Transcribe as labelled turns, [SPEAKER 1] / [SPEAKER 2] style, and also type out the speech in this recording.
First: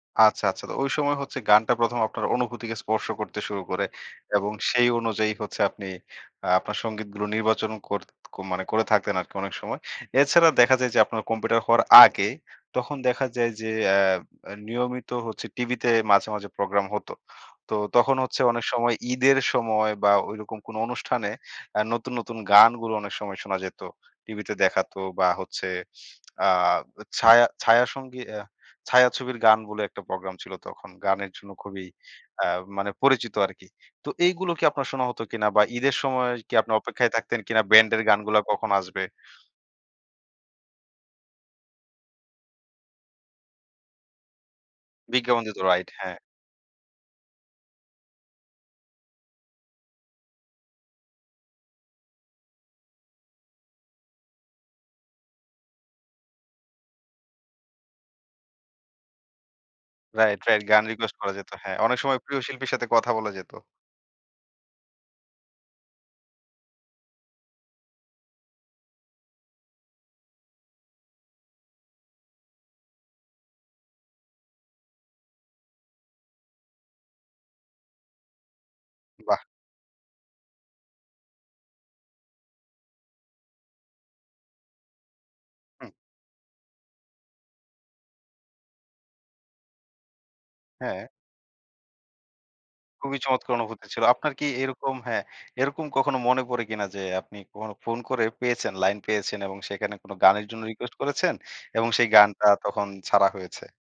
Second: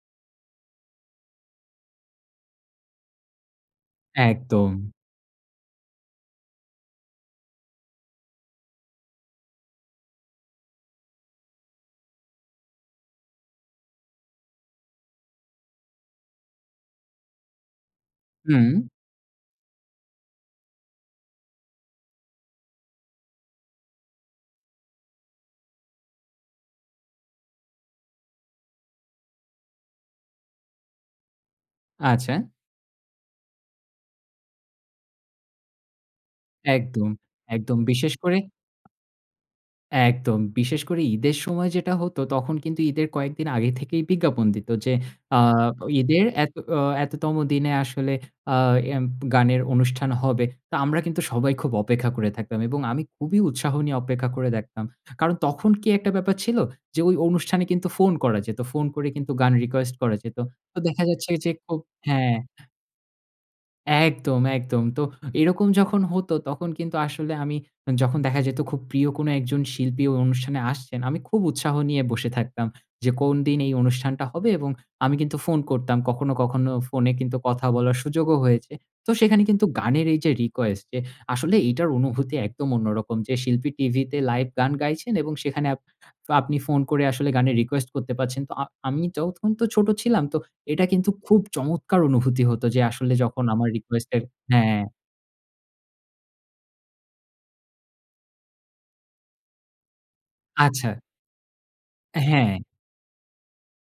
[SPEAKER 1] আচ্ছা, আচ্ছা। তো, ঐ সময় হচ্ছে, গানটা প্রথম আপনার অনুভূতিকে স্পর্শ করতে শুরু করে। এবং সেই
[SPEAKER 2] একদম।
[SPEAKER 1] অনুযায়ী হচ্ছে, আপনি আ আপনার সঙ্গীতগুলো নির্বাচনও করত ক মানে করে থাকতেন আরকি, অনেক সময়। এছাড়া দেখা যায় যে, আপনার কম্পিউটার হওয়ার আগে, তখন দেখা যায় যে অ্যা নিয়মিত হচ্ছে টিভিতে মাঝে, মাঝে, প্রোগ্রাম হত। তো, তখন হচ্ছে অনেক
[SPEAKER 2] হুম।
[SPEAKER 1] সময় ঈদের সময় বা ঐরকম কোন অনুষ্ঠানে আ নতুন, নতুন, গানগুলো অনেক সময় শোনা যেত। টিভিতে দেখাতো, বা হচ্ছে আ ছায়া ছায়াসঙ্গী আ ছায়াছবির গান বলে, একটা প্রোগ্রাম ছিল তখন। গানের জন্য খুবই,
[SPEAKER 2] আচ্ছা।
[SPEAKER 1] আ মানে পরিচিত আরকি। তো এইগুলো কি আপনার শোনা হত কিনা, বা ঈদের সময় কি, আপনি
[SPEAKER 2] একদম,
[SPEAKER 1] অপেক্ষায় থাকতেন কিনা,
[SPEAKER 2] একদম,
[SPEAKER 1] ব্যান্ডের
[SPEAKER 2] বিশেষ করে
[SPEAKER 1] গানগুলা কখন আসবে?
[SPEAKER 2] একদম। বিশেষ করে, ঈদের সময় যেটা হতো, তখন কিন্তু ঈদের কয়েকদিন আগে থেকেই বিজ্ঞাপন দিত যে, আ
[SPEAKER 1] বিজ্ঞাপন দিতো, রাইট। হ্যাঁ।
[SPEAKER 2] ঈদের এত অ এততম দিনে আসলে আ এম গানের অনুষ্ঠান হবে। তো, আমরা কিন্তু সবাই, খুব অপেক্ষা করে থাকতাম। এবং আমি খুবই উৎসাহ নিয়ে অপেক্ষা করে দেখতাম। কারণ, তখন কি একটা ব্যাপার ছিল যে, ওই অনুষ্ঠানে কিন্তু ফোন করা যেত। ফোন করে কিন্তু গান রিকোয়েস্ট করা যেত।
[SPEAKER 1] রাইট, রাইট,
[SPEAKER 2] তো
[SPEAKER 1] গান
[SPEAKER 2] দেখা
[SPEAKER 1] রিকোয়েস্ট
[SPEAKER 2] যাচ্ছে
[SPEAKER 1] করা যেত।
[SPEAKER 2] যে
[SPEAKER 1] হ্যাঁ।
[SPEAKER 2] খুব
[SPEAKER 1] অনেক সময়,
[SPEAKER 2] হ্যাঁ।
[SPEAKER 1] প্রিয় শিল্পীর সাথে, কথা বলা যেত।
[SPEAKER 2] একদম, একদম। তো, এরকম যখন হতো, তখন কিন্তু আসলে আমি, যখন দেখা যেত, খুব প্রিয় কোন একজন শিল্পী ওই অনুষ্ঠানে আসছেন, আমি খুব উৎসাহ নিয়ে বসে থাকতাম। যে কোন দিন এই অনুষ্ঠানটা হবে? এবং আমি কিন্তু ফোন করতাম। কখনো, কখনো ফোনে কিন্তু কথা বলার সুযোগও হয়েছে। তো
[SPEAKER 1] বাহ!
[SPEAKER 2] সেখানে কিন্তু গানের এই যে রিকোয়েস্ট, যে আসলে এটার অনুভূতি একদম অন্যরকম। যে শিল্পী টিভিতে লাইভ গান গাইছেন এবং সেখানে আপ
[SPEAKER 1] হুম।
[SPEAKER 2] আপনি ফোন করে আসলে গানের রিকোয়েস্ট করতে পারছেন। তো, আ আমি তখন তো ছোট ছিলাম, তো এটা
[SPEAKER 1] হ্যাঁ।
[SPEAKER 2] কিন্তু খুব চমৎকার অনুভূতি হত। যে, আসলে
[SPEAKER 1] খুবই
[SPEAKER 2] যখন
[SPEAKER 1] চমৎকার
[SPEAKER 2] আমার
[SPEAKER 1] অনুভূতি ছিল।
[SPEAKER 2] রিকোয়েস্ট এর
[SPEAKER 1] আপনার কি
[SPEAKER 2] হ্যাঁ।
[SPEAKER 1] এরকম হ্যাঁ, এরকম কখনো মনে পড়ে কিনা যে, আপনি কখনো ফোন করে পেয়েছেন, লাইন পেয়েছেন এবং সেখানে কোন গানের জন্য
[SPEAKER 2] আচ্ছা।
[SPEAKER 1] রিকোয়েস্ট করেছেন এবং সেই গানটা,
[SPEAKER 2] হ্যাঁ।
[SPEAKER 1] তখন ছাড়া হয়েছে?